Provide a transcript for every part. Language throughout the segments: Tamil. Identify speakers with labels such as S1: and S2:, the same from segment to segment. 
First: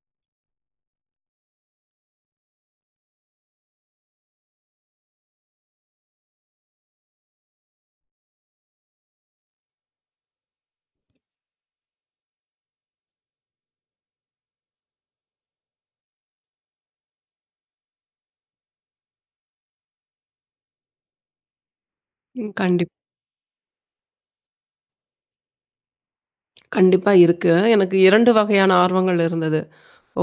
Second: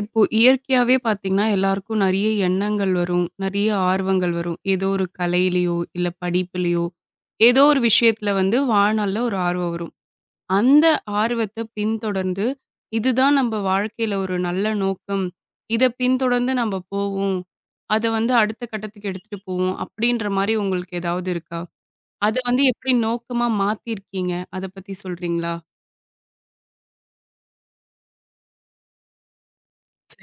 S1: இப்போ இயற்கையாவே பார்த்தீங்கன்னா, எல்லாருக்கும் நெறைய எண்ணங்கள் வரும். நெறைய ஆர்வங்கள் வரும். ஏதோ ஒரு கலையிலயோ, இல்ல படிப்பிலயோ, ஏதோ ஒரு விஷயத்துல வந்து வாழ்நாள்ல ஒரு ஆர்வம் வரும். அந்த ஆர்வத்த பின்தொடர்ந்து, இதுதான் நம்ம வாழ்க்கையில ஒரு நல்ல நோக்கம். இத பின்தொடர்ந்து நம்ம போவோம். அத வந்து அடுத்த கட்டத்துக்கு எடுத்துட்டு போவோம். அப்படின்ற மாரி உங்களுக்கு ஏதாவது இருக்கா? அத
S2: ம்.
S1: வந்து எப்படி நோக்கமா மாத்தியிருக்கீங்க? அத பத்தி சொல்றீங்களா?
S2: கண்டிப்பா இருக்கு. எனக்கு 2 வகையான ஆர்வங்கள் இருந்தது.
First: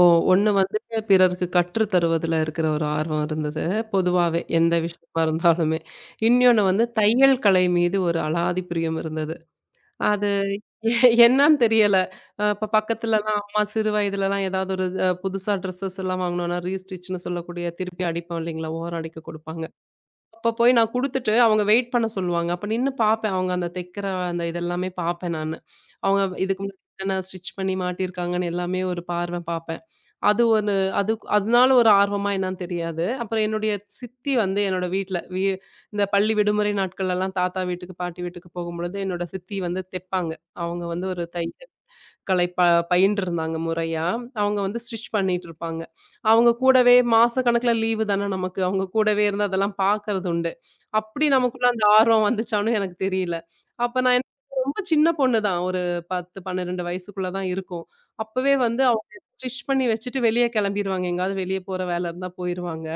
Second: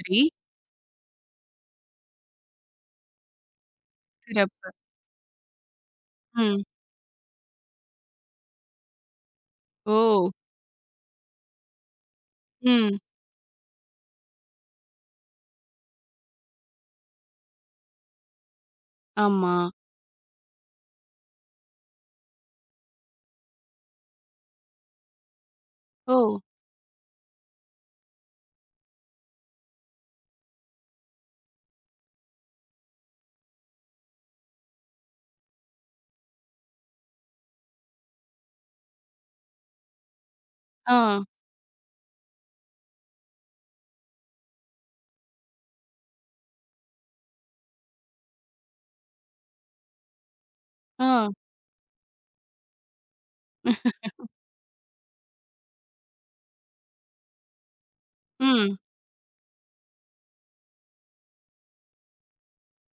S2: ஓ ஒண்ணு வந்துட்டு பிறருக்கு கற்றுத் தருவதுல இருக்கிற ஒரு ஆர்வம் இருந்தது. பொதுவாவே
S1: சிறப்பு.
S2: எந்த விஷயமா இருந்தாலுமே. இன்னொன்னு
S1: ம்.
S2: வந்து தையல் கலை மீது ஒரு அலாதி பிரியம் இருந்தது.
S1: ஓ!
S2: அது என்னன்னு தெரியல. இப்ப
S1: ம்.
S2: பக்கத்துலலாம் அம்மா சிறு வயதுலலாம் ஏதாவது ஒரு புதுசா ட்ரெஸ்ஸஸ் எல்லாம் வாங்கணும்னா ரீஸ்டிச்ன்னு சொல்லக்கூடிய திருப்பி அடிப்போம் இல்லைங்களா? ஓரம் அடிக்க
S1: ஆமா.
S2: கொடுப்பாங்க. அப்ப போய் நான் குடுத்துட்டு, அவங்க வெயிட் பண்ண சொல்லுவாங்க. அப்ப நின்னு பாப்பேன். அவங்க அந்த தைக்கிற அந்த இதெல்லாமே பாப்பேன் நானு.
S1: ஓ!
S2: அவங்க இதுக்கு முன்னாடி என்னென்ன ஸ்டிச் பண்ணி மாட்டியிருக்காங்கன்னு எல்லாமே ஒரு பார்வை பாப்பேன். அது ஒரு அது அதனால ஒரு ஆர்வமா என்னான்னு தெரியாது. அப்புறம் என்னுடைய சித்தி வந்து என்னோட வீட்ல வீ இந்த பள்ளி விடுமுறை நாட்கள்லலாம் தாத்தா வீட்டுக்கு, பாட்டி வீட்டுக்கு போகும்பொழுது, என்னோட சித்தி வந்து தெப்பாங்க. அவங்க
S1: ஆ,
S2: வந்து ஒரு தையல் கலை பயின்றிருந்தாங்க முறையா. அவங்க வந்து ஸ்டிச் பண்ணிட்டுருப்பாங்க. அவங்க கூடவே மாசக்கணக்குல லீவு தானே நமக்கு. அவங்க கூடவே இருந்து அதெல்லாம் பார்க்கறது உண்டு.
S1: ஆ.
S2: அப்படி நமக்குள்ள அந்த ஆர்வம் வந்துச்சான்னு எனக்கு தெரியல. அப்ப நான் என்ன ரொம்ப சின்ன பொண்ணு தான். ஒரு 10, 12 வயசுக்குள்ள தான் இருக்கும். அப்பவே
S1: ம்.
S2: வந்து அவங்க ஸ்டிச் பண்ணி வச்சுட்டு வெளிய கெளம்பிருவாங்க. எங்கயாவது வெளிய போற வேல இருந்தா போயிருவாங்க.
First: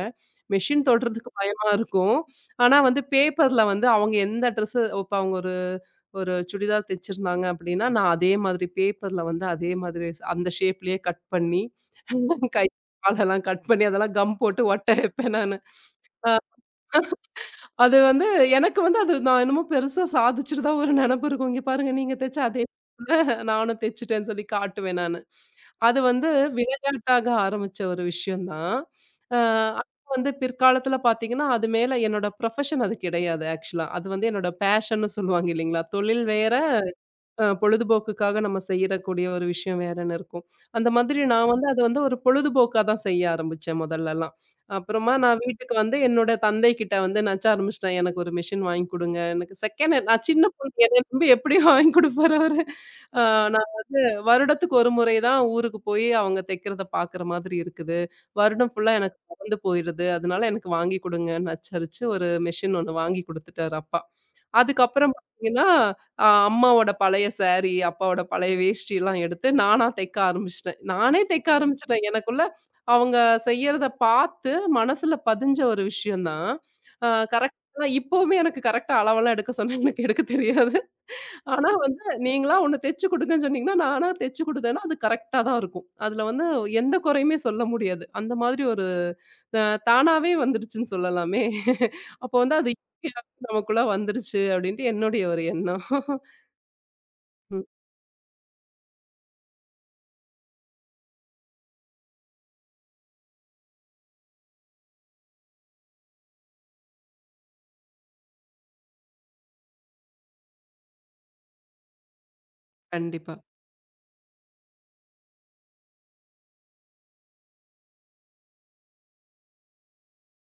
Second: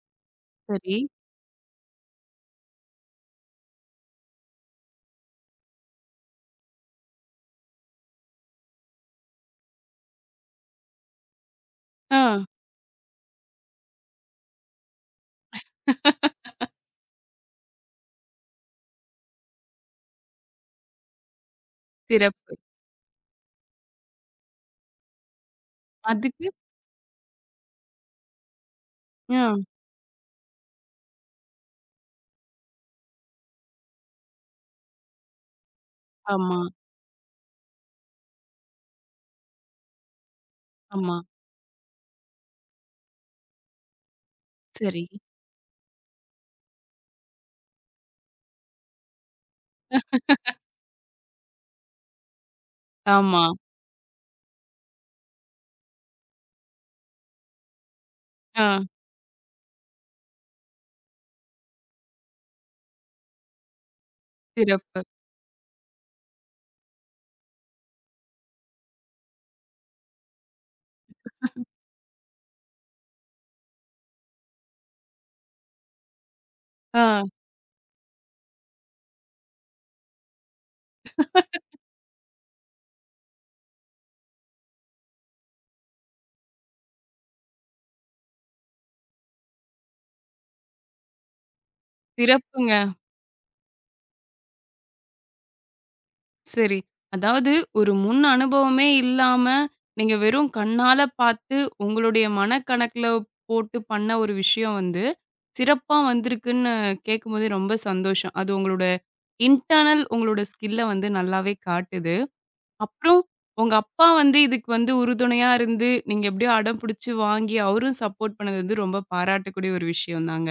S2: மெஷின்
S1: சரி.
S2: தொடுறதுக்கு பயமா இருக்கும். ஆனா வந்து பேப்பர்ல வந்து அவங்க எந்த ட்ரெஸ்ஸு இப்ப அவங்க ஒரு ஒரு சுடிதார் தைச்சிருந்தாங்க அப்படின்னா, நான் அதே மாதிரி பேப்பர்ல வந்து அதே மாதிரி அந்த ஷேப்லயே கட் பண்ணி,
S1: ஆ.
S2: கை, காலெல்லாம் கட் பண்ணி அதெல்லாம் கம் போட்டு ஒட்ட வைப்பேன் நானு. அ அது வந்து எனக்கு வந்து அது நான் என்னமோ பெருசா சாதிச்சுட்டதா ஒரு நெனப்பு இருக்கும். இங்க பாருங்க நீங்க தச்ச
S1: சிறப்பு.
S2: அதே நானும் தச்சுட்டேன்னு சொல்லி காட்டுவேன் நானு. அது வந்து
S1: அதுக்கு
S2: விளையாட்டாக ஆரம்பிச்ச ஒரு விஷயம் தான். அ
S1: ஆ.
S2: அது வந்து பிற்காலத்துல பார்த்தீங்கன்னா, அது மேல என்னோட ப்ரொஃபஷன் அது கிடையாது ஆக்சுவலா. அது வந்து என்னோட பேஷன்னு சொல்லுவாங்க இல்லைங்களா? தொழில் வேற,
S1: ஆமா,
S2: பொழுதுபோக்குக்காக நம்ம செய்யறக்கூடிய ஒரு விஷயம் வேறன்னு இருக்கும். அந்த
S1: ஆமா.
S2: மாதிரி நான் வந்து அத வந்து ஒரு பொழுதுபோக்கா தான் செய்ய ஆரம்பிச்சேன் முதல்லலாம்.
S1: சரி.
S2: அப்புறமா நான் வீட்டுக்கு வந்து என்னோட தந்தை கிட்ட வந்து நச்ச ஆரம்பிச்சுட்டேன். எனக்கு ஒரு மிஷின் வாங்கி குடுங்க. எனக்கு செகண்ட் ஹேண்ட், நான் சின்ன பொண்ணு என்னைய நம்பி எப்படியும் வாங்கி குடுப்பாரு அவரு. அ
S1: ஆமா.
S2: நான் வந்து வருடத்துக்கு ஒரு முறை தான் ஊருக்கு போய் அவங்க தைக்கிறத பார்க்குற மாதிரி இருக்குது. வருடம்
S1: ஆ.
S2: ஃபுல்லா எனக்கு மறந்து போயிருது. அதனால எனக்கு வாங்கி குடுங்கன்னு நச்சரிச்சு ஒரு மிஷின் ஒண்ணு வாங்கி குடுத்துட்டாரு அப்பா.
S1: சிறப்பு.
S2: அதுக்கப்புறம் பார்த்தீங்கன்னா, அம்மாவோட பழைய சாரி, அப்பாவோட பழைய வேஷ்டிலாம் எடுத்து நானா தைக்க ஆரம்பிச்சுட்டேன். நானே தைக்க ஆரம்பிச்சுட்டேன். எனக்குள்ள அவங்க செய்யறத பார்த்து மனசுல பதிஞ்ச ஒரு விஷயம் தான். அ
S1: ஆ.
S2: கரெக்ட்டா இப்பவுமே எனக்கு கரெக்ட்டா அளவெல்லாம் எடுக்க சொன்னா எனக்கு எடுக்க தெரியாது. ஆனா வந்து, நீங்களா ஒண்ணு தெச்சு குடுங்கன்னு சொன்னீங்கன்னா, நானா தெச்சு குடுத்தேன்னா, அது கரெக்ட்டா தான் இருக்கும். அதுல வந்து எந்த குறையுமே சொல்ல முடியாது. அந்த மாதிரி ஒரு அ தானாவே வந்துருச்சுன்னு சொல்லலாமே. அப்போ வந்து அது
S1: சிறப்புங்க.
S2: இயற்கையாவே நமக்குள்ள வந்துருச்சு அப்டின்ட்டு என்னுடைய ஒரு எண்ணம்.
S1: சரி. அதாவது
S2: ம்.
S1: ஒரு முன் அனுபவமே இல்லாம, நீங்க வெறும் கண்ணால பார்த்து, உங்களுடைய மனக்கணக்குல போட்டு பண்ண ஒரு விஷயம் வந்து, சிறப்பா வந்திருக்குன்னு கேட்கும்போதே ரொம்ப சந்தோஷம். அது உங்களோட இன்டர்னல் உங்களோட ஸ்கில்ல வந்து நல்லாவே காட்டுது. அப்புறம்
S2: கண்டிப்பா.
S1: உங்க அப்பா வந்து இதுக்கு வந்து உறுதுணையா இருந்து, நீங்க எப்படியோ அடம் புடிச்சு வாங்கி அவரும் சப்போர்ட் பண்ணது வந்து ரொம்ப பாராட்டக்கூடிய ஒரு விஷயம் தாங்க.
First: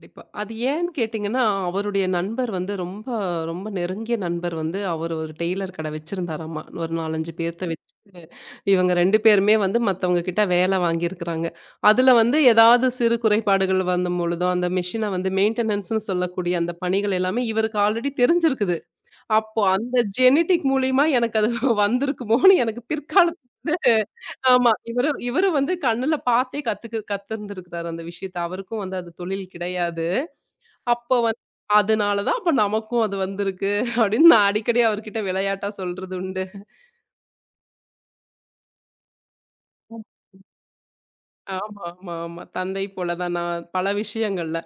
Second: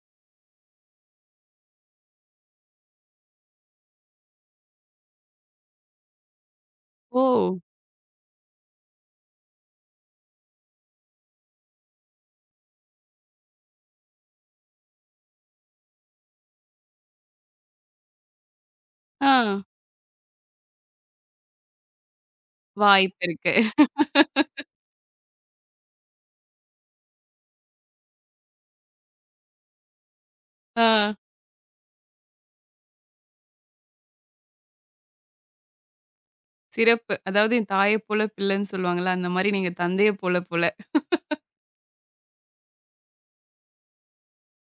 S2: கண்டிப்பா. அது ஏன்னு கேட்டீங்கன்னா, அவருடைய நண்பர் வந்து ரொம்ப ரொம்ப நெருங்கிய நண்பர் வந்து அவர் ஒரு டெய்லர் கடை வச்சிருந்தாராமா. ஒரு 4,
S1: ஓ!
S2: 5 பேர்த்த வச்சுட்டு இவங்க 2 பேருமே வந்து மத்தவங்க கிட்ட வேலை வாங்கியிருக்கிறாங்க. அதுல வந்து ஏதாவது சிறு குறைபாடுகள் வந்தம்பொழுதோ, அந்த மெஷின வந்து மெயின்டெனன்ஸ்ன்னு சொல்லக்கூடிய அந்த பணிகள் எல்லாமே இவருக்கு ஆல்ரெடி தெரிஞ்சிருக்குது.
S1: ஆ
S2: அப்போ அந்த ஜெனடிக் மூலியமா எனக்கு அது வந்திருக்குமோன்னு எனக்கு
S1: வாய்ப்பு
S2: பிற்காலத்துல
S1: இருக்கு.
S2: வந்து. ஆமா. இவரு இவரு வந்து கண்ணுல பார்த்தே கத்துக்கு கத்திருந்திருக்கிறாரு அந்த விஷயத்த. அவருக்கும் வந்து அது தொழில் கிடையாது.
S1: ஆ
S2: அப்ப வந்து அதனால தான் அப்ப நமக்கும் அது வந்திருக்கு அப்படின்னு நான் அடிக்கடி அவர்கிட்ட விளையாட்டா சொல்றது உண்டு.
S1: சிறப்பு. அதாவது என் தாயைப் போல பிள்ளைன்னு சொல்லுவாங்கல்ல, அந்த மாரி நீங்க தந்தையைப் போல போல.
S2: ஆமா, ஆமா, ஆமா. தந்தை போல தான் நான் பல விஷயங்கள்ல.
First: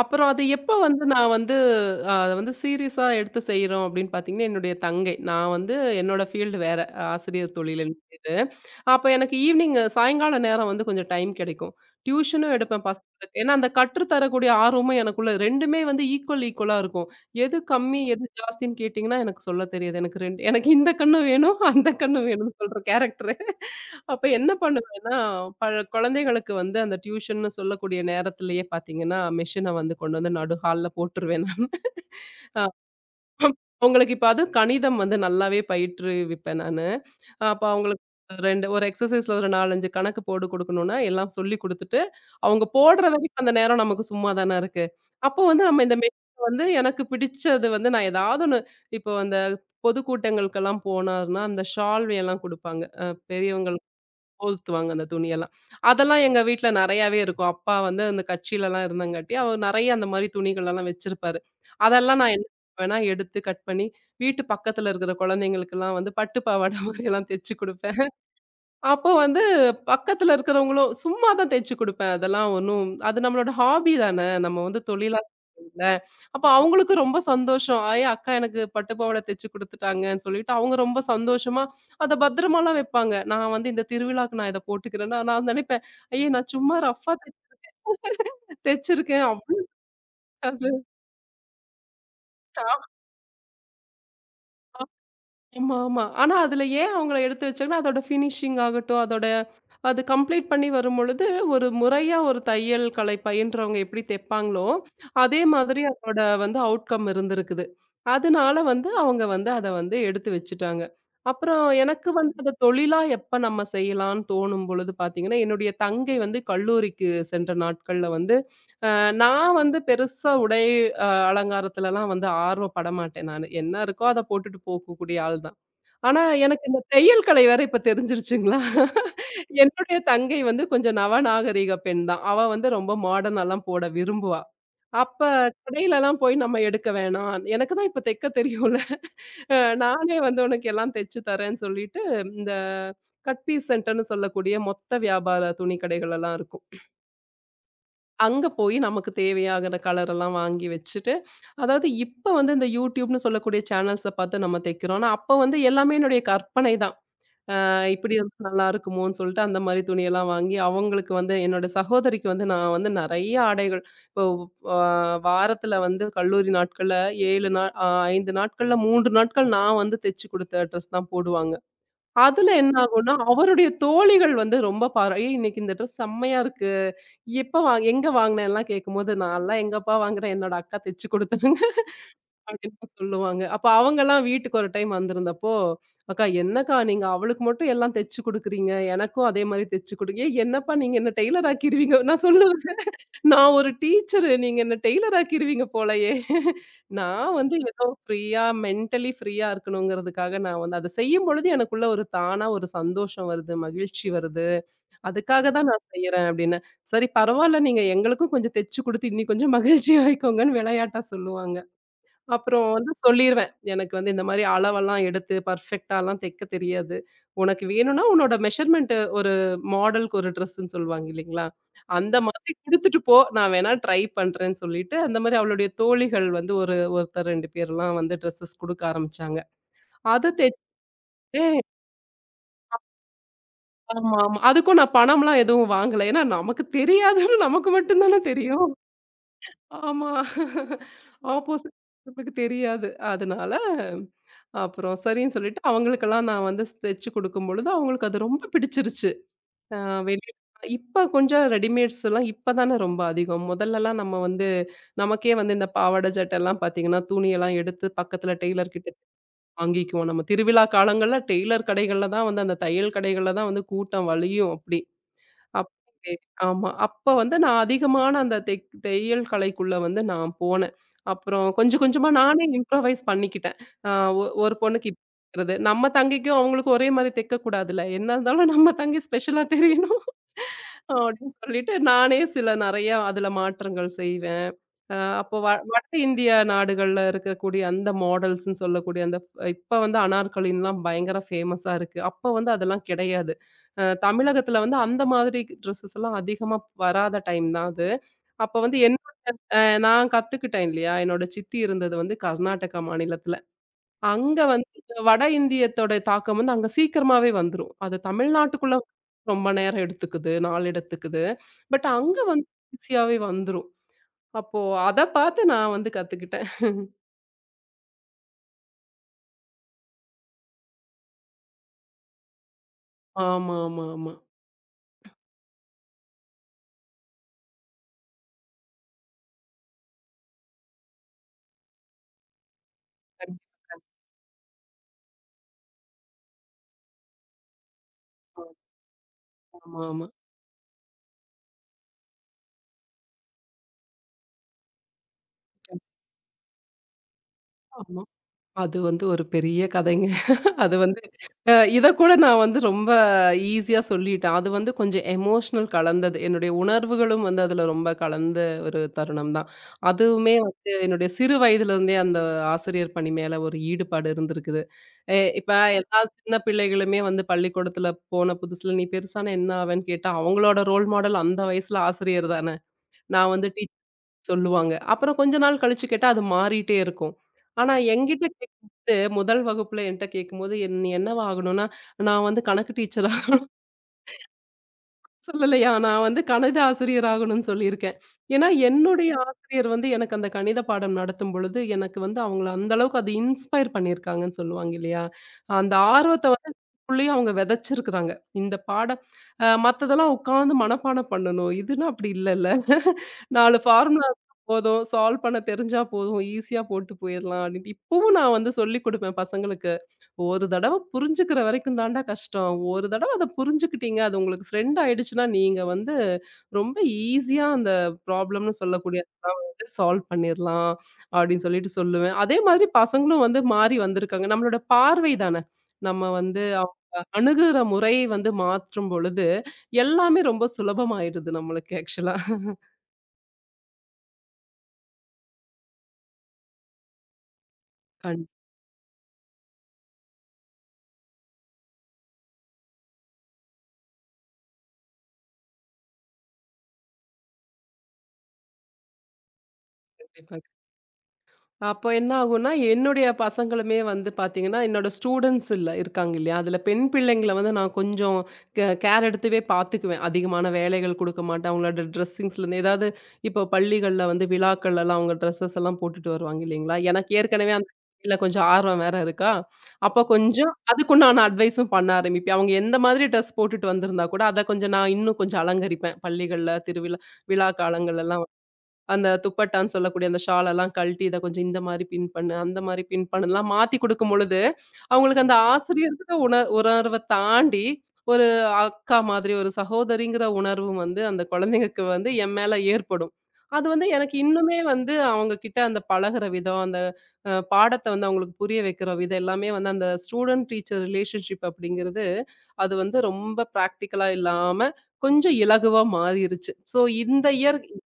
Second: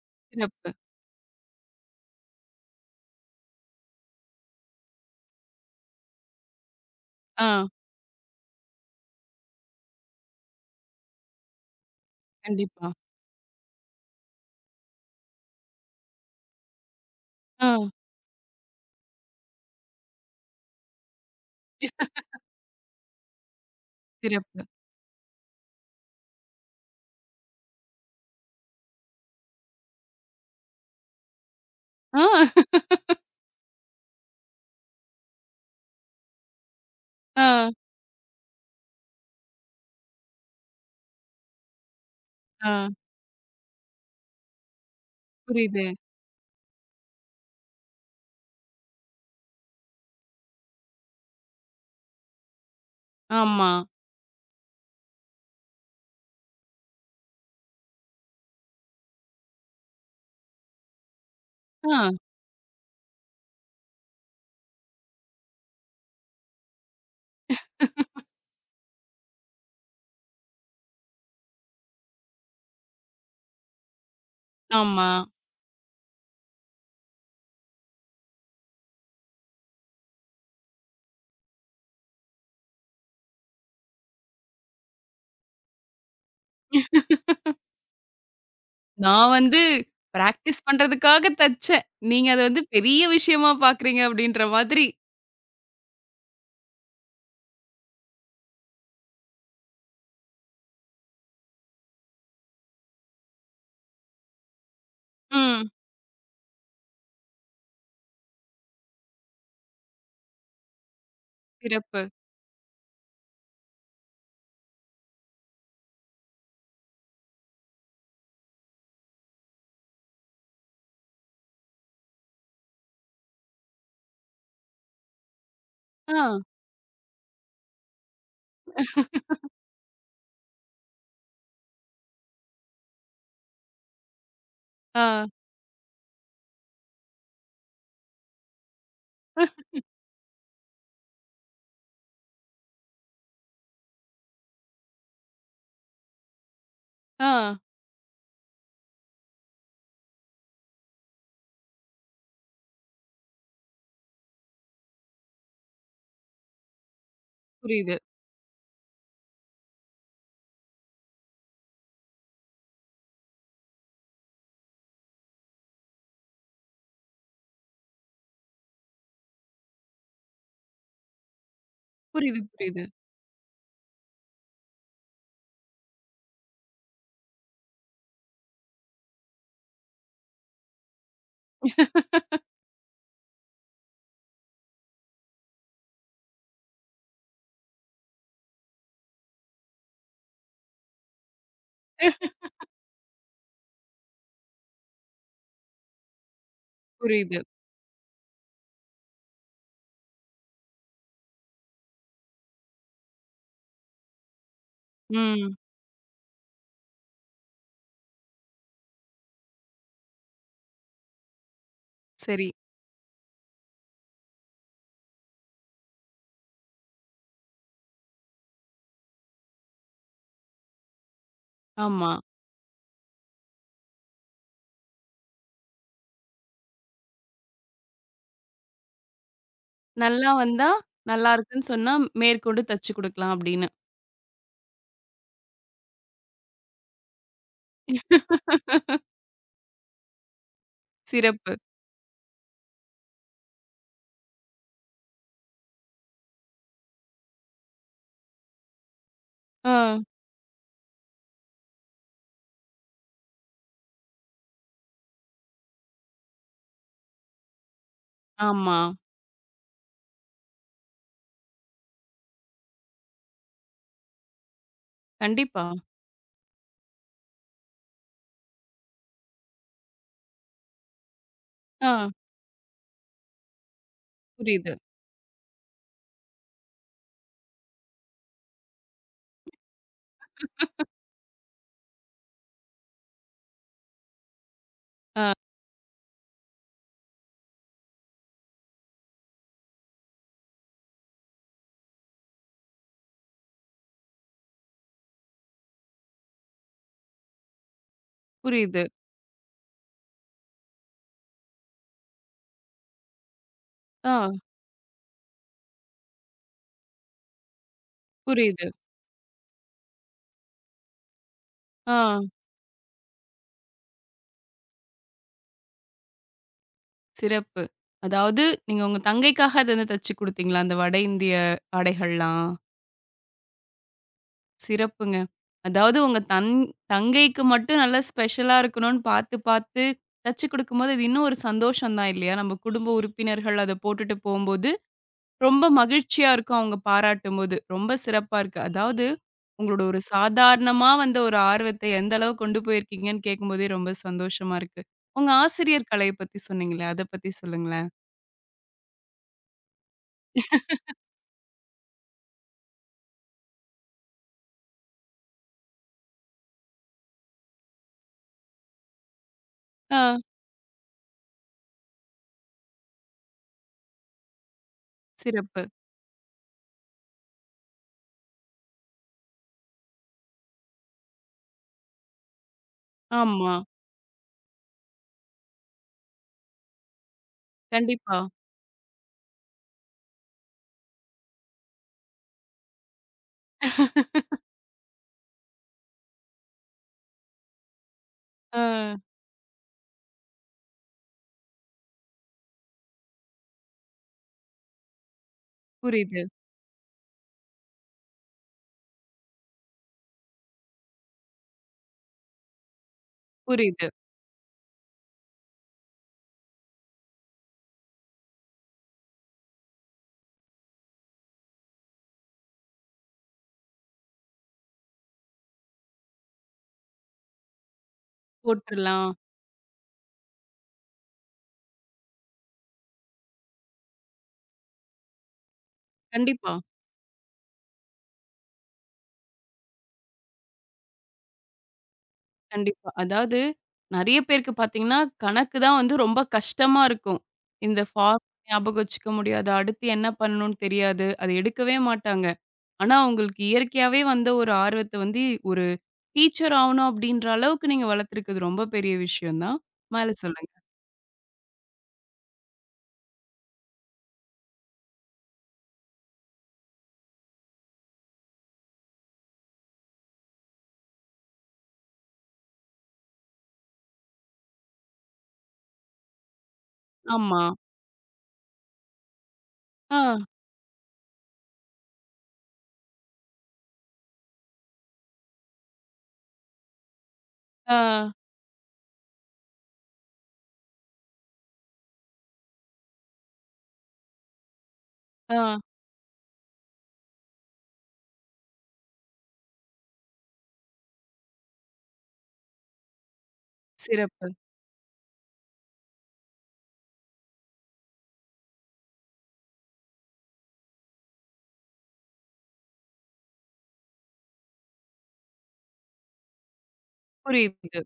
S2: அப்புறம் அது
S1: சிறப்பு.
S2: எப்ப வந்து நான் வந்து அ வந்து சீரியஸா எடுத்து செய்றோம் அப்படின்னு பார்த்தீங்கன்னா, என்னுடைய தங்கை. நான் வந்து என்னோட ஃபீல்டு வேற. ஆசிரியர்
S1: ஆ
S2: தொழிலுன்னு இது. அப்ப எனக்கு ஈவ்னிங் சாயங்கால நேரம் வந்து கொஞ்சம் டைம் கிடைக்கும். டியூஷனும் எடுப்பேன்
S1: கண்டிப்பா.
S2: பசங்களுக்கு. ஏன்னா, அந்த கற்று தரக்கூடிய ஆர்வமும் எனக்குள்ள 2மே வந்து ஈக்குவல் ஈக்குவலா இருக்கும். எது
S1: ஆ
S2: கம்மி, எது ஜாஸ்தின்னு கேட்டீங்கன்னா, எனக்கு சொல்ல தெரியாது. எனக்கு 2 எனக்கு இந்த கண்ணும் வேணும், அந்த கண்ணும் வேணும்னு சொல்ற கேரக்டரு. அப்ப என்ன
S1: சிறப்பு.
S2: பண்ணுவேன்னா, பல குழந்தைகளுக்கு வந்து அந்த டியூஷன்னு சொல்லக்கூடிய நேரத்திலேயே பார்த்தீங்கன்னா, மெஷின வந்து கொண்டு வந்து நடு ஹால்ல போட்டுருவேன் நானு.
S1: ஆ
S2: அ அவங்களுக்கு இப்ப அதுவும் கணிதம் வந்து நல்லாவே பயிற்றுவிப்பேன் நானு. அப்ப
S1: ஆ
S2: அவங்களுக்கு 2 ஒரு எக்ஸர்சைஸ்ல ஒரு 4, 5 கணக்கு போடு குடுக்கணும்னா, எல்லாம் சொல்லிக் குடுத்துட்டு, அவங்க
S1: ஆ
S2: போடுற வரைக்கும் அந்த நேரம் நமக்கு சும்மா தானே இருக்கு. அப்போ வந்து நம்ம
S1: புரியுது.
S2: இந்த மெஷின வந்து எனக்கு பிடிச்சது வந்து நான் ஏதாவது ஒண்ணு. இப்போ அந்த பொதுக்கூட்டங்களுக்கெல்லாம் போனாருன்னா, அந்த ஷால்வையெல்லாம் குடுப்பாங்க. பெரியவங்க
S1: ஆமா.
S2: போர்த்துவாங்க அந்த துணியெல்லாம். அதெல்லாம் எங்க வீட்ல நெறையாவே இருக்கும். அப்பா வந்து அந்த கட்சிலலாம் இருந்தங்காட்டி, அவர் நெறைய அந்த மாரி துணிகள்லாம் வச்சிருப்பாரு.
S1: ஆ
S2: அதெல்லாம் நான் என்ன பண்ணுவேன்னா, எடுத்து கட் பண்ணி, வீட்டு பக்கத்துல இருக்கிற குழந்தைங்களுக்கெல்லாம் வந்து பட்டு பாவாடை மாரியெல்லாம் தச்சு குடுப்பேன். அப்போ வந்து பக்கத்துல இருக்கிறவங்களும் சும்மா தான் தைச்சு குடுப்பேன். அதெல்லாம் ஒண்ணும் அது நம்மளோட ஹாபி தானே. நம்ம வந்து
S1: ஆமா.
S2: தொழிலா இல்ல. அப்ப அவங்களுக்கு ரொம்ப சந்தோஷம். "ஐ அக்கா எனக்கு பட்டு பாவாட தைச்சு குடுத்துட்டாங்கன்னு" சொல்லிட்டு அவங்க ரொம்ப சந்தோஷமா அத பத்திரமாலாம் வைப்பாங்க. நான் வந்து இந்த திருவிழாக்கு நான் இத போட்டுக்கிறேன்னா, நான் நெனைப்பேன், "ஐய நான் சும்மா ரஃப்பா தைச்சிருக்கேன்."
S1: நான்
S2: அப்படி
S1: வந்து பிராக்டிஸ்
S2: அது,
S1: பண்றதுக்காக தச்சேன். நீங்க அத வந்து பெரிய விஷயமா பார்க்குறீங்க அப்படின்ற மாதிரி.
S2: ஆமா, ஆமா. ஆனா அதுல ஏன் அவங்கள எடுத்து வச்சாங்கன்னா, அதோட ஃபினிஷிங் ஆகட்டும், அதோட அது கம்ப்ளீட் பண்ணி வரும்பொழுது, ஒரு முறையா ஒரு தையல் கலை பயின்றவங்க எப்படி தைப்பாங்களோ, அதே
S1: ம்.
S2: மாதிரி அதோட வந்து அவுட்கம் இருந்திருக்குது. அதனால வந்து அவங்க வந்து அத வந்து எடுத்து வச்சுட்டாங்க. அப்புறம்
S1: சிறப்பு.
S2: எனக்கு வந்து ம். அத தொழிலா எப்ப நம்ம செய்யலான்னு தோணும் பொழுது பார்த்தீங்கன்னா, என்னுடைய தங்கை வந்து கல்லூரிக்கு சென்ற நாட்கள்ல வந்து, அ நான் வந்து பெருசா உடை அ அலங்காரத்துலலாம் வந்து ஆர்வப்பட மாட்டேன் நானு. என்ன இருக்கோ அத போட்டுட்டு போகக்கூடிய ஆள் தான்.
S1: ஆ,
S2: ஆனா, எனக்கு இந்த தையல் கலை வேற இப்ப தெரிஞ்சிருச்சுங்களா? என்னுடைய தங்கை வந்து கொஞ்சம் நவநாகரீக பெண் தான். அவ வந்து ரொம்ப மாடர்னாலாம் போட விரும்புவா. அப்ப
S1: ஆ,
S2: கடையிலலாம் போய் நம்ம எடுக்க வேணாம். எனக்கு தான் இப்ப தைக்க தெரியும்ல. அ நானே வந்து உனக்கு எல்லாம் தச்சு தரேன்னு சொல்லிட்டு, இந்த கட் பீஸ் சென்டர்ன்னு சொல்லக்கூடிய மொத்த வியாபார துணி கடைகளெல்லாம் இருக்கும்.
S1: ஆ
S2: அங்க போய் நமக்கு தேவையாகிற கலர் எல்லாம் வாங்கி வச்சுட்டு, அதாவது இப்ப வந்து இந்த YouTubeன்னு சொல்லக்கூடிய சேனல்ஸ பார்த்து நம்ம தைக்கிறோம். ஆனா, அப்ப வந்து எல்லாமே என்னுடைய கற்பனை தான்.
S1: புரியுது,
S2: இப்படி இருந்தா நல்லா இருக்குமோன்னு சொல்லிட்டு அந்த மாரி துணியெல்லாம் வாங்கி, அவங்களுக்கு வந்து என்னோட சகோதரிக்கு வந்து நான் வந்து நெறைய ஆடைகள். இப்போ அ வாரத்துல வந்து கல்லூரி நாட்கள்ல 7 நாள் அ 5 நாட்கள்ல 3 நாட்கள் நான் வந்து தச்சு குடுத்த ட்ரெஸ் தான் போடுவாங்க.
S1: புரியுது,
S2: அதுல என்ன
S1: புரியுது.
S2: ஆகும்னா, அவருடைய தோழிகள் வந்து ரொம்ப பாரா, "ஏய், இன்னைக்கு இந்த ட்ரெஸ் செம்மையா இருக்கு. எப்ப வாங் எங்க வாங்குனேன்லாம்?" கேட்கும்போது, "நான்லாம் எங்கப்பா வாங்குறேன். என்னோட அக்கா தச்சு குடுத்தாங்க." அப்படின்னு சொல்லுவாங்க. அப்ப அவங்கலாம் வீட்டுக்கு ஒரு டைம் வந்திருந்தப்போ, "அக்கா என்னக்கா நீங்க அவளுக்கு மட்டும் எல்லாம் தச்சு குடுக்குறீங்க. எனக்கும் அதே மாரி தச்சு குடுங்க. ஏய் என்னப்பா நீங்க என்ன டெய்லர் ஆக்கிருவீங்க." நான் சொல்லுவேன், "நான் ஒரு டீச்சரு. நீங்க என்ன டெய்லர் ஆக்கிருவீங்க போலயே." நான்
S1: புரியுது.
S2: வந்து ஏதோ ஃப்ரீயா மென்டலி ஃப்ரீயா இருக்கணுங்கிறதுக்காக நான் வந்து அத செய்யும்பொழுது எனக்குள்ள ஒரு தானா ஒரு சந்தோஷம் வருது, மகிழ்ச்சி வருது. அதுக்காக
S1: ம்.
S2: தான் நான் செய்றேன் அப்படின்னு. "சரி பரவால்ல. நீங்க எங்களுக்கும் கொஞ்சம் தச்சு குடுத்து இன்னி கொஞ்சம் மகிழ்ச்சியா ஆயிக்கோங்கன்னு" விளையாட்டா சொல்லுவாங்க.
S1: சரி.
S2: அப்புறம் வந்து சொல்லிருவேன். எனக்கு வந்து இந்த மாரி அளவெல்லாம் எடுத்து பர்ஃபெக்ட்டாலாம் தைக்க தெரியாது. உனக்கு வேணும்னா உன்னோட மெஷர்மென்ட் ஒரு மாடலுக்கு ஒரு ட்ரெஸ்ன்னு சொல்லுவாங்க இல்லைங்களா?
S1: ஆமா.
S2: அந்த மாதிரி குடுத்துட்டு போ. நான் வேணா ட்ரை பண்றேன்னு சொல்லிட்டு, அந்த மாரி அவளுடைய தோழிகள் வந்து ஒரு ஒருத்தர் 2 பேர்லாம் வந்து ட்ரெஸ்ஸஸ் குடுக்க ஆரம்பிச்சாங்க.
S1: நல்லா
S2: அத
S1: வந்தா நல்லா
S2: தைச்சேன்.
S1: இருக்குன்னு சொன்னா, மேற்கொண்டு தச்சு குடுக்கலாம் அப்படின்னு.
S2: ஆமா, ஆமா. அதுக்கும் நான் பணம்லாம் எதுவும் வாங்கல. ஏன்னா நமக்கு தெரியாதுன்னு நமக்கு மட்டும் தானே தெரியும். ஆமா.
S1: சிறப்பு.
S2: ஆப்போசிட் நமக்கு தெரியாது. அதனால அப்புறம் சரின்னு சொல்லிட்டு அவங்களுக்கெல்லாம் நான் வந்து தைச்சு குடுக்கும்பொழுது, அவங்களுக்கு அது ரொம்ப பிடிச்சிருச்சு.
S1: ஆ,
S2: அ வெளிய இப்ப கொஞ்சம் ரெடிமேட்ஸ்லாம் இப்ப தானே ரொம்ப அதிகம். முதல்லலாம் நம்ம வந்து நமக்கே வந்து இந்த பாவாடை சட்டைலாம் பார்த்தீங்கன்னா, துணியெல்லாம் எடுத்து பக்கத்துல டெய்லர்
S1: ஆமா.
S2: கிட்ட வாங்கிக்குவோம். நம்ம திருவிழா காலங்கள்ல டெய்லர் கடைகள்ல தான் வந்து அந்த தையல் கடைகள்ல தான் வந்து கூட்டம் வழியும் அப்படி.
S1: கண்டிப்பா.
S2: அப் ஆமா. அப்ப வந்து நான் அதிகமான அந்த தையல் கலைக்குள்ள வந்து நான் போனேன். அப்புறம் கொஞ்சம்
S1: ஆ,
S2: கொஞ்சமா நானே இம்ப்ரூவைஸ் பண்ணிக்கிட்டேன். அ ஒ ஒரு
S1: புரியுது.
S2: பொண்ணுக்கு இப் றது. நம்ம தங்கைக்கும் அவங்களுக்கும் ஒரே மாரி தைக்கக்கூடாதுல்ல. என்ன இருந்தாலும் நம்ம தங்கி ஸ்பெஷலா தெரியணும். அப்படின்னு சொல்லிட்டு நானே சில நெறைய அதுல மாற்றங்கள் செய்வேன். அ அப்போ வட இந்திய நாடுகள்ல இருக்கக்கூடிய அந்த மாடல்ஸ்ன்னு சொல்லக்கூடிய அந்த இப்ப வந்து அனார்கலின்லாம் பயங்கர ஃபேமஸா இருக்கு. அப்ப வந்து அதெல்லாம் கிடையாது. தமிழகத்துல வந்து அந்த மாதிரி ட்ரெஸ்ஸஸ்லாம் அதிகமா வராத டைம் தான் அது. அப்ப வந்து
S1: புரியுது.
S2: என்னோட அ நான் கத்துக்கிட்டேன் இல்லையா? என்னோட சித்தி இருந்தது வந்து கர்நாடகா மாநிலத்துல.
S1: ஆ,
S2: அங்க வந்து வட இந்தியத்தோட தாக்கம் வந்து அங்க சீக்கிரமாவே வந்துரும். அது
S1: புரியுது.
S2: தமிழ்நாட்டுக்குள்ள ரொம்ப நேரம் எடுத்துக்குது, நாள் எடுத்துக்குது. பட்
S1: ஆ.
S2: அங்க வந்து ஈஸியாவே வந்துரும். அப்போ அத பார்த்து நான் வந்து கத்துக்கிட்டேன்.
S1: சிறப்பு. அதாவது நீங்க உங்க தங்கைக்காக அத வந்து தச்சு குடுத்தீங்களா? அந்த வட இந்திய ஆடைகள்லாம்.
S2: ஆமா, ஆமா, ஆமா.
S1: சிறப்புங்க. அதாவது உங்க தங்கைக்கு மட்டும் நல்லா ஸ்பெஷலா இருக்கணும்னு பார்த்து தச்சு குடுக்கும்போது, அது இன்னும் ஒரு சந்தோஷம் தான் இல்லையா? நம்ம குடும்ப
S2: கண்டிப்பா.
S1: உறுப்பினர்கள் அத போட்டுட்டு போம்போது, ரொம்ப மகிழ்ச்சியா இருக்கும் அவங்க பாராட்டும்போது. ரொம்ப சிறப்பா இருக்கு. அதாவது
S2: ஆமா,
S1: உங்களோட ஒரு
S2: ஆமா,
S1: சாதாரணமா வந்த ஒரு ஆர்வத்த எந்த அளவு கொண்டு போயிருக்கீங்கன்னு கேட்கும்போதே ரொம்ப சந்தோஷமா இருக்கு. உங்க ஆசிரியர் கலைய பத்தி சொன்னீங்களே, அத பத்தி சொல்லுங்களேன்?
S2: ஆமா. அது வந்து ஒரு பெரிய கதைங்க. அது வந்து இத கூட நான் வந்து ரொம்ப ஈஸியா சொல்லிட்டேன். அது வந்து கொஞ்சம் எமோஷனல் கலந்தது. என்னுடைய உணர்வுகளும் வந்து அதுல ரொம்ப கலந்த ஒரு தருணம் தான்.
S1: ஆ,
S2: அதுவுமே வந்து என்னுடைய சிறு வயதிலிருந்தே அந்த ஆசிரியர் பணி மேல ஒரு ஈடுபாடு இருந்திருக்குது. இப்ப
S1: சிறப்பு.
S2: எல்லா சின்ன பிள்ளைகளுமே வந்து பள்ளிக்கூடத்துல போன புதுசுல, "நீ பெருசானா என்ன ஆவேன்னு?" கேட்டா, அவங்களோட ரோல் மாடல் அந்த வயசுல ஆசிரியர் தான. நான் வந்து
S1: ஆமா.
S2: டீச்சர் சொல்லுவாங்க. அப்புறம் கொஞ்ச நாள் கழிச்சு கேட்டா, அது மாறிட்டே இருக்கும். ஆனா
S1: கண்டிப்பா.
S2: என்கிட்ட கேட்கும்போது, முதல் வகுப்புல என்ட்ட கேட்கும்போது, "நீ என்னவா ஆகணும்னா, நான் வந்து கணக்கு டீச்சரா சொல்லலையா, நான் வந்து கணித ஆசிரியர் ஆகணும்னு சொல்லியிருக்கேன். ஏன்னா,
S1: ஆ
S2: என்னுடைய ஆசிரியர் வந்து எனக்கு அந்த கணித பாடம் நடத்தும் பொழுது, எனக்கு வந்து அவங்கள அந்த அளவுக்கு அது இன்ஸ்பயர் பண்ணியிருக்காங்கன்னு சொல்லுவாங்க இல்லையா? அந்த
S1: புரியுது,
S2: ஆர்வத்த வந்து உள்ளயும் அவங்க விதைச்சிருக்கிறாங்க. இந்த பாடம் மத்ததெல்லாம் உட்காந்து மனப்பாடம் பண்ணணும். இதுன்னா அப்படி இல்லல்ல. 4
S1: புரியுது.
S2: ஃபார்முலா போதும், சால்வ் பண்ண தெரிஞ்சா போதும், ஈஸியா போட்டு போயிரலாம் அப்படின்ட்டு இப்பவும் நான் வந்து சொல்லிக் குடுப்பேன் பசங்களுக்கு. ஒரு தடவ புரிஞ்சுக்கிற வரைக்கும் தான்டா கஷ்டம். ஒரு தடவ அத புரிஞ்சுக்கிட்டீங்க, அது உங்களுக்கு ஃப்ரெண்ட் ஆயிடுச்சுன்னா, நீங்க வந்து ரொம்ப ஈஸியா அந்த ப்ராப்ளம்னு சொல்லக்கூடிய
S1: போட்டுறலாம்.
S2: வந்து சால்வ் பண்ணிர்லாம் அப்படின்னு சொல்லிட்டு சொல்லுவேன். அதே மாதிரி பசங்களும் வந்து மாறி வந்திருக்காங்க. நம்மளோட பார்வை தானே. நம்ம வந்து
S1: கண்டிப்பா,
S2: அவங்க அணுகுற முறை வந்து மாற்றும் பொழுது, எல்லாமே ரொம்ப சுலபமாயிடுது நம்மளுக்கு ஆக்சுவலா.
S1: கண்டிப்பா. அதாவது நெறைய பேருக்கு பார்த்தீங்கன்னா, கணக்கு தான் வந்து ரொம்ப கஷ்டமா இருக்கும். இந்த ஃபார்ம்
S2: கண்டிப்பா,
S1: ஞாபகம் வச்சுக்க முடியாது. அடுத்து என்ன பண்ணணும்னு தெரியாது. அது எடுக்கவே மாட்டாங்க. ஆனா, உங்களுக்கு இயற்கையாவே வந்த ஒரு ஆர்வத்த வந்து ஒரு டீச்சர் ஆவணும் அப்படின்ற அளவுக்கு நீங்க வளர்த்துருக்கிறது ரொம்ப பெரிய விஷயம் தான். மேல
S2: கண்டிப்பா.
S1: சொல்லுங்க.
S2: அப்ப என்ன ஆகும்னா, என்னுடைய பசங்களுமே வந்து பார்த்தீங்கன்னா, என்னோட ஸ்டூடண்ட்ஸ் இல்ல இருக்காங்க இல்லையா? அதில பெண் பிள்ளைங்கள வந்து நான் கொஞ்சம் கேர் எடுத்துவே பார்த்துக்குவேன். அதிகமான வேலைகள் குடுக்க மாட்டேன். அவங்களோட ட்ரெஸ்ஸிங்ஸ்லேருந்து ஏதாவது இப்போ பள்ளிகள்ல வந்து விழாக்கள்லலாம் அவங்க ட்ரெஸ்ஸஸ் எல்லாம் போட்டுட்டு வருவாங்க இல்லைங்களா? எனக்கு
S1: ஆமா.
S2: ஏற்கனவே அந்த இதுல கொஞ்சம் ஆர்வம் வேற இருக்கா,
S1: ஆ,
S2: அப்ப கொஞ்சம் அதுக்குண்டான அட்வைஸும் பண்ண ஆரம்பிப்பேன். அவங்க எந்த மாதிரி ட்ரெஸ் போட்டுட்டு வந்திருந்தா கூட, அத கொஞ்சம் நான் இன்னும் கொஞ்சம் அலங்கரிப்பேன். பள்ளிகள்ல, திருவிழா விழா
S1: ஆ,
S2: காலங்கள்லலாம் அந்த துப்பட்டான்னு சொல்லக்கூடிய அந்த ஷால் எல்லாம் கழட்டி, இத கொஞ்சம் இந்த மாரி பின் பண்ணு, அந்த மாரி பின் பண்ணுலாம் மாத்தி குடுக்கும் பொழுது, அவங்களுக்கு அந்த
S1: ஆ.
S2: ஆசிரியர்ங்கிற உணர்வ தாண்டி, ஒரு அக்கா மாதிரி, ஒரு சகோதரிங்கிற உணர்வும் வந்து அந்த குழந்தைங்களுக்கு வந்து என் மேல ஏற்படும். அது வந்து எனக்கு
S1: சிறப்பு.
S2: இன்னுமே வந்து அவங்க கிட்ட அந்த பழகுற விதம், அந்த பாடத்த வந்து அவங்களுக்கு புரிய வைக்கிற விதம் எல்லாமே வந்து அந்த ஸ்டூடண்ட் டீச்சர் ரிலேஷன்ஷிப் அப்படிங்கிறது, அது வந்து ரொம்ப பிராக்டிகலா இல்லாம, கொஞ்சம் இலகுவா மாறிருச்சு. ஸோ இந்த
S1: புரியுது.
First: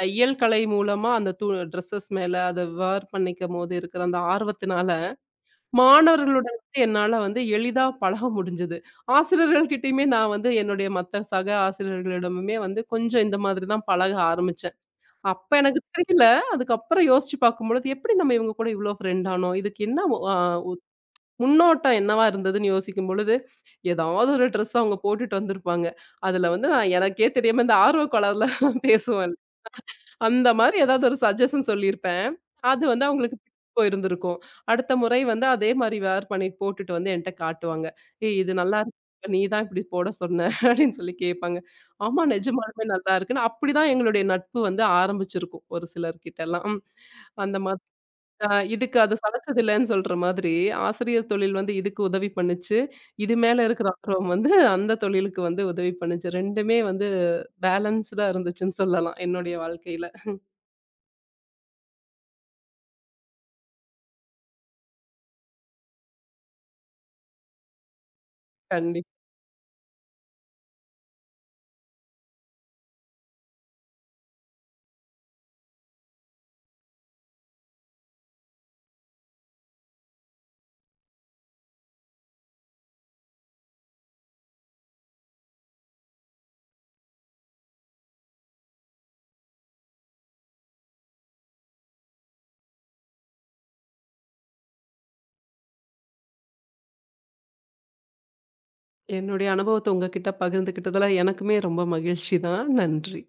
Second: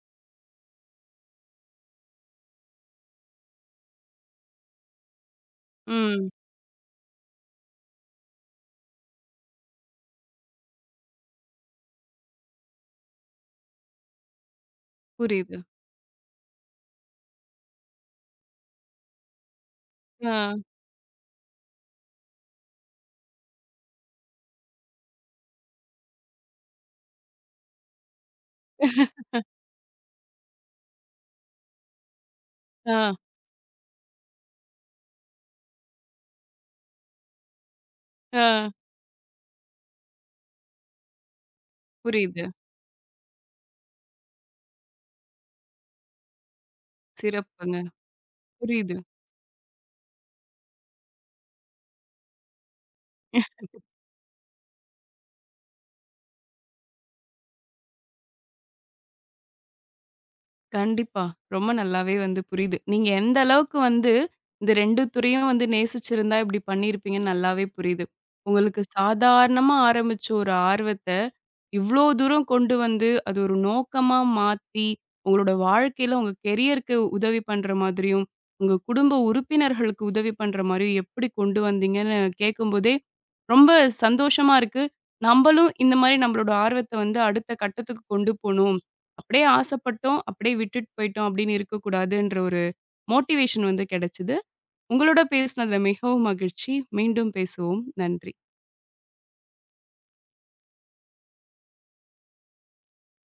S2: தையல் கலை மூலமா அந்த ட்ரெஸ்ஸஸ் மேல அத வேர் பண்ணிக்கும்போது இருக்கிற அந்த ஆர்வத்தினால,
S1: ம்.
S2: மாணவர்களுடன் வந்து என்னால வந்து எளிதா பழக முடிஞ்சது. ஆசிரியர்கள்கிட்டயுமே நான் வந்து என்னுடைய மத்த சக ஆசிரியர்களிடமுமே வந்து கொஞ்சம் இந்த மாதிரி தான் பழக ஆரம்பிச்சேன். அப்ப
S1: புரியுது.
S2: எனக்கு தெரியல. அதுக்கப்புறம் யோசிச்சு பார்க்கும்பொழுது, எப்படி நம்ம இவங்க கூட இவ்ளோ ஃப்ரெண்ட் ஆனோம்? இதுக்கு என்ன ஒ
S1: ஆ.
S2: அ ஒ முன்னோட்டம் என்னவா இருந்ததுன்னு யோசிக்கும் பொழுது, ஏதாவது ஒரு ட்ரெஸ் அவங்க போட்டுட்டு வந்திருப்பாங்க. அதுல வந்து நான் எனக்கே தெரியாம இந்த ஆர்வ கோளாறுல
S1: ஆ.
S2: பேசுவேன்ல. அந்த மாரி ஏதாவது ஒரு சஜஷன் சொல்லியிருப்பேன். அது வந்து அவங்களுக்கு பிடிச்சு போயிருந்திருக்கும். அடுத்த முறை வந்து அதே மாரி வேர் பண்ணி போட்டுட்டு வந்து என்ட்ட காட்டுவாங்க. "ஏய்
S1: ஆ
S2: இது நல்லாருக்கு. நீ தான் இப்படி போட சொன்ன" அப்படின்னு சொல்லி கேட்பாங்க. ஆமா
S1: புரியுது.
S2: நிஜமாலுமே நல்லா இருக்குன்னு அப்படிதான் எங்களுடைய நட்பு வந்து ஆரம்பிச்சிருக்கும் ஒரு சிலர்கிட்டலாம். ம். அந்த
S1: சிறப்புங்க.
S2: மாதிரி அ
S1: புரியுது.
S2: இதுக்கு அது சளைச்சதில்லன்னு சொல்ற மாதிரி ஆசிரியர் தொழில் வந்து இதுக்கு உதவி பண்ணுச்சு. இது மேல இருக்கிற ஆர்வம் வந்து அந்த தொழிலுக்கு வந்து உதவி பண்ணுச்சு. 2மே வந்து பேலன்ஸ்டா இருந்துச்சுன்னு சொல்லலாம் என்னுடைய வாழ்க்கையில.
S1: கண்டிப்பா. ரொம்ப நல்லாவே வந்து புரியுது. நீங்க எந்த அளவுக்கு வந்து இந்த 2 துறையும் வந்து நேசிச்சிருந்தா, இப்படி பண்ணியிருப்பீங்கன்னு நல்லாவே புரியுது. உங்களுக்கு
S2: கண்டிப்
S1: சாதாரணமா ஆரம்பிச்ச ஒரு ஆர்வத்த, இவ்ளோ தூரம் கொண்டு வந்து, அது ஒரு நோக்கமா மாத்தி, உங்களோட வாழ்க்கையில உங்க கெரியருக்கு உதவி பண்ற மாதிரியும், உங்க குடும்ப உறுப்பினர்களுக்கு உதவி பண்ற மாரியும் எப்படி கொண்டு வந்தீங்கன்னு கேட்கும்போதே, ரொம்ப சந்தோஷமா இருக்கு. நம்பளும் இந்த மாரி நம்மளோட ஆர்வத்த வந்து அடுத்த கட்டத்துக்கு கொண்டு போணும். அப்படியே ஆசைப்பட்டோம், அப்படியே விட்டுட்டு போயிட்டோம் அப்படின்னு இருக்கக்கூடாதுன்ற ஒரு மோட்டிவேஷன் வந்து கிடைச்சது. உங்களோட பேசினதுல மிகவும் மகிழ்ச்சி. மீண்டும் பேசுவோம். நன்றி.
S2: என்னுடைய அனுபவத்த உங்ககிட்ட பகிர்ந்துக்கிட்டதுல எனக்குமே ரொம்ப மகிழ்ச்சி தான். நன்றி.